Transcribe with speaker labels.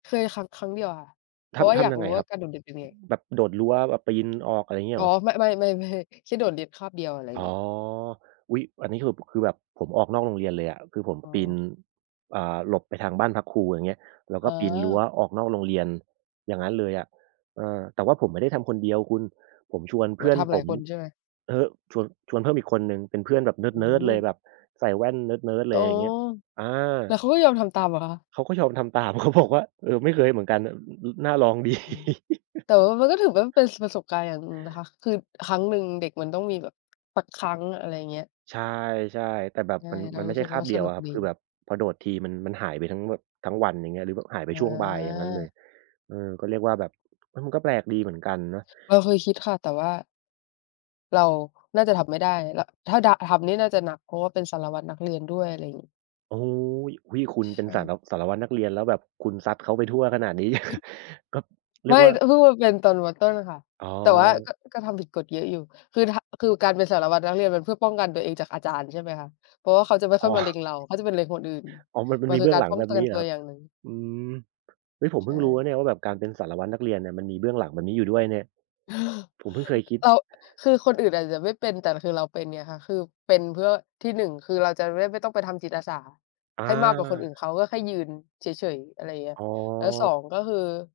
Speaker 1: เคยครั้ง ครั้งเดียวค่ะ เพ
Speaker 2: ท
Speaker 1: ราะว่า
Speaker 2: ำ ท
Speaker 1: อยา
Speaker 2: ำ
Speaker 1: ก
Speaker 2: ยัง
Speaker 1: รู
Speaker 2: ไง
Speaker 1: ้ว
Speaker 2: ค
Speaker 1: ่
Speaker 2: ร
Speaker 1: า
Speaker 2: ับ
Speaker 1: การโดดเรียนเป็นไง
Speaker 2: แบบโดดรั้ว แบบปีนออก อะไรงี้
Speaker 1: อ
Speaker 2: เ
Speaker 1: ๋
Speaker 2: หร
Speaker 1: อ
Speaker 2: อ?
Speaker 1: มะ ไม่ ๆ ๆ แค่โดดเรียนคาบเดียว อะไร
Speaker 2: อ๋
Speaker 1: ง
Speaker 2: อ
Speaker 1: ี้
Speaker 2: อุ๊ย! อันนี้คือ คือแบบผมออกนอกโรงเรียนเลยอะ คือผม
Speaker 1: อ๋
Speaker 2: ปีน
Speaker 1: อ
Speaker 2: อ่า หลบไปทางบ้านพักครู ไรอย่างเงี้ย แล้วก
Speaker 1: อ
Speaker 2: ็
Speaker 1: ๋
Speaker 2: ปีนรั้ว
Speaker 1: อ
Speaker 2: ออกนอกโรงเรียน อย่างงั้นเลยอะ เออ แต่ว่าผมไม่ได้ทำคนเดียวคุณ ผมชวนเพื
Speaker 1: ว
Speaker 2: ่อน
Speaker 1: ทำ
Speaker 2: ผ
Speaker 1: หลาย
Speaker 2: ม
Speaker 1: คนใช่ไหม?
Speaker 2: อือฮึ ชวน ชวนเพิ่มอีกคนหนึ่ง เป็นเพื่อนแบบเน
Speaker 1: อื
Speaker 2: ิร์ด ๆ เลย
Speaker 1: ม
Speaker 2: แบบใส่แว่นเนิร์ด ๆ เ
Speaker 1: โอ
Speaker 2: ล
Speaker 1: ้
Speaker 2: ย อย
Speaker 1: โฮ
Speaker 2: ่างเงี้ย อา
Speaker 1: แล้วเขาก็ยอมทำตามเหรอคะ?
Speaker 2: เขาก็ยอมทำตาม เขาบอกว่า เออ ไม่เคยเหมือนกันน่ะ อ อ น่าลอง ดี
Speaker 1: อืม แต่ว่ามันก็ถือว่าเป็น ส ประสบการณ์อย่างหนึ่งนะคะ คือ
Speaker 2: ช
Speaker 1: ครั้งหนึ่ง เด็กมันต้องมีแบบสักครั้ง อะไรเงี้ย
Speaker 2: ใช่ ๆ แต่แบบ
Speaker 1: ใช่
Speaker 2: มัน
Speaker 1: เร
Speaker 2: ม
Speaker 1: า
Speaker 2: ันไม
Speaker 1: ร
Speaker 2: ่
Speaker 1: ู
Speaker 2: ใ
Speaker 1: ้
Speaker 2: ช
Speaker 1: ส
Speaker 2: ่
Speaker 1: ึก
Speaker 2: ค
Speaker 1: ว
Speaker 2: า
Speaker 1: ่
Speaker 2: บ
Speaker 1: า
Speaker 2: เดี
Speaker 1: ส
Speaker 2: ยว
Speaker 1: นุ
Speaker 2: อ
Speaker 1: ก
Speaker 2: ะครับ
Speaker 1: ดี
Speaker 2: คือแบบพอโดดทีมัน มันหายไปทั้งแบบ ทั้งวัน อย่างเงี้ย หรือแบบหายไป
Speaker 1: อ
Speaker 2: ช่วงบ่าย อย่างงั้นเล
Speaker 1: า
Speaker 2: ย เออ ก็เรียกว่าแบบ อะ มันก็แปลกดีเหมือนกันเนาะ
Speaker 1: เราเคยคิดค่ะ แต่ว่า เราน่าจะทำไม่ได้ ระ ถ้าดะ ทำนี่น่าจะหนัก เพราะว่าเป็นสารวัตรนักเรียนด้วย อะไรงี้
Speaker 2: โอ้โฮ อุ๊ย คุณ
Speaker 1: ใช
Speaker 2: เป็นสา
Speaker 1: ่
Speaker 2: ระ สารวัตรนักเรียน แล้วแบบคุณซัดเขาไปทั่วขนาดนี้ ก็ เรี
Speaker 1: ไม
Speaker 2: ย
Speaker 1: ่
Speaker 2: กว่า
Speaker 1: อ เพิ่งมาเป็นตอน ม.ต้น อะค่ะ
Speaker 2: อ๋
Speaker 1: แต่ว่า
Speaker 2: อ
Speaker 1: ก็ ก็ทำผิดกฎเยอะอยู่ คือถะ คือการเป็นสารวัตรนักเรียนมันเพื่อป้องกันตัวเองจากอาจารย์ ใช่ไหมคะ เพราะว่าเขาจะไม่
Speaker 2: อ
Speaker 1: ค
Speaker 2: ๋
Speaker 1: ่อยมาเล
Speaker 2: อ
Speaker 1: ็งเรา เขาจะไปเล็งคนอื่น
Speaker 2: อ๋อ มัน มั
Speaker 1: ม
Speaker 2: น
Speaker 1: ัน
Speaker 2: มี
Speaker 1: ค
Speaker 2: เ
Speaker 1: ื
Speaker 2: บ
Speaker 1: อ
Speaker 2: ื้
Speaker 1: ก
Speaker 2: อง
Speaker 1: าร
Speaker 2: หลั
Speaker 1: ป
Speaker 2: ง
Speaker 1: ้อ
Speaker 2: แ
Speaker 1: ง
Speaker 2: บ
Speaker 1: ก
Speaker 2: บ
Speaker 1: ั
Speaker 2: น
Speaker 1: น
Speaker 2: ี้เห
Speaker 1: ต
Speaker 2: รอ
Speaker 1: ัว
Speaker 2: ครั
Speaker 1: อ
Speaker 2: บ?
Speaker 1: ย่างหนึ่ง
Speaker 2: อืม เฮ้ย ผม
Speaker 1: ใ
Speaker 2: เพ
Speaker 1: ช
Speaker 2: ิ่งรู้นะเน
Speaker 1: ่
Speaker 2: ี่ยว่าแบบ การเป็นสารวัตรนักเรียนเนี่ย มันมีเบื้องหลังแบบนี้อยู่ด้วยเนี่ย ผมเพิ่งเคยคิด
Speaker 1: เรา คือคนอื่นอาจจะไม่เป็น แต่คือเราเป็นไงคะ คือเป็นเพื่อที่ 1 คือเราจะได้ ไม่ต้องไปทำจิตอาสา
Speaker 2: อ
Speaker 1: ให้มากกว่าคนอื่
Speaker 2: า
Speaker 1: นเขา ก็แค่ยืนเฉย ๆ อะไรอย่างเงี้ย
Speaker 2: อ๋
Speaker 1: แล้ว ส
Speaker 2: อ
Speaker 1: อง ก็คือ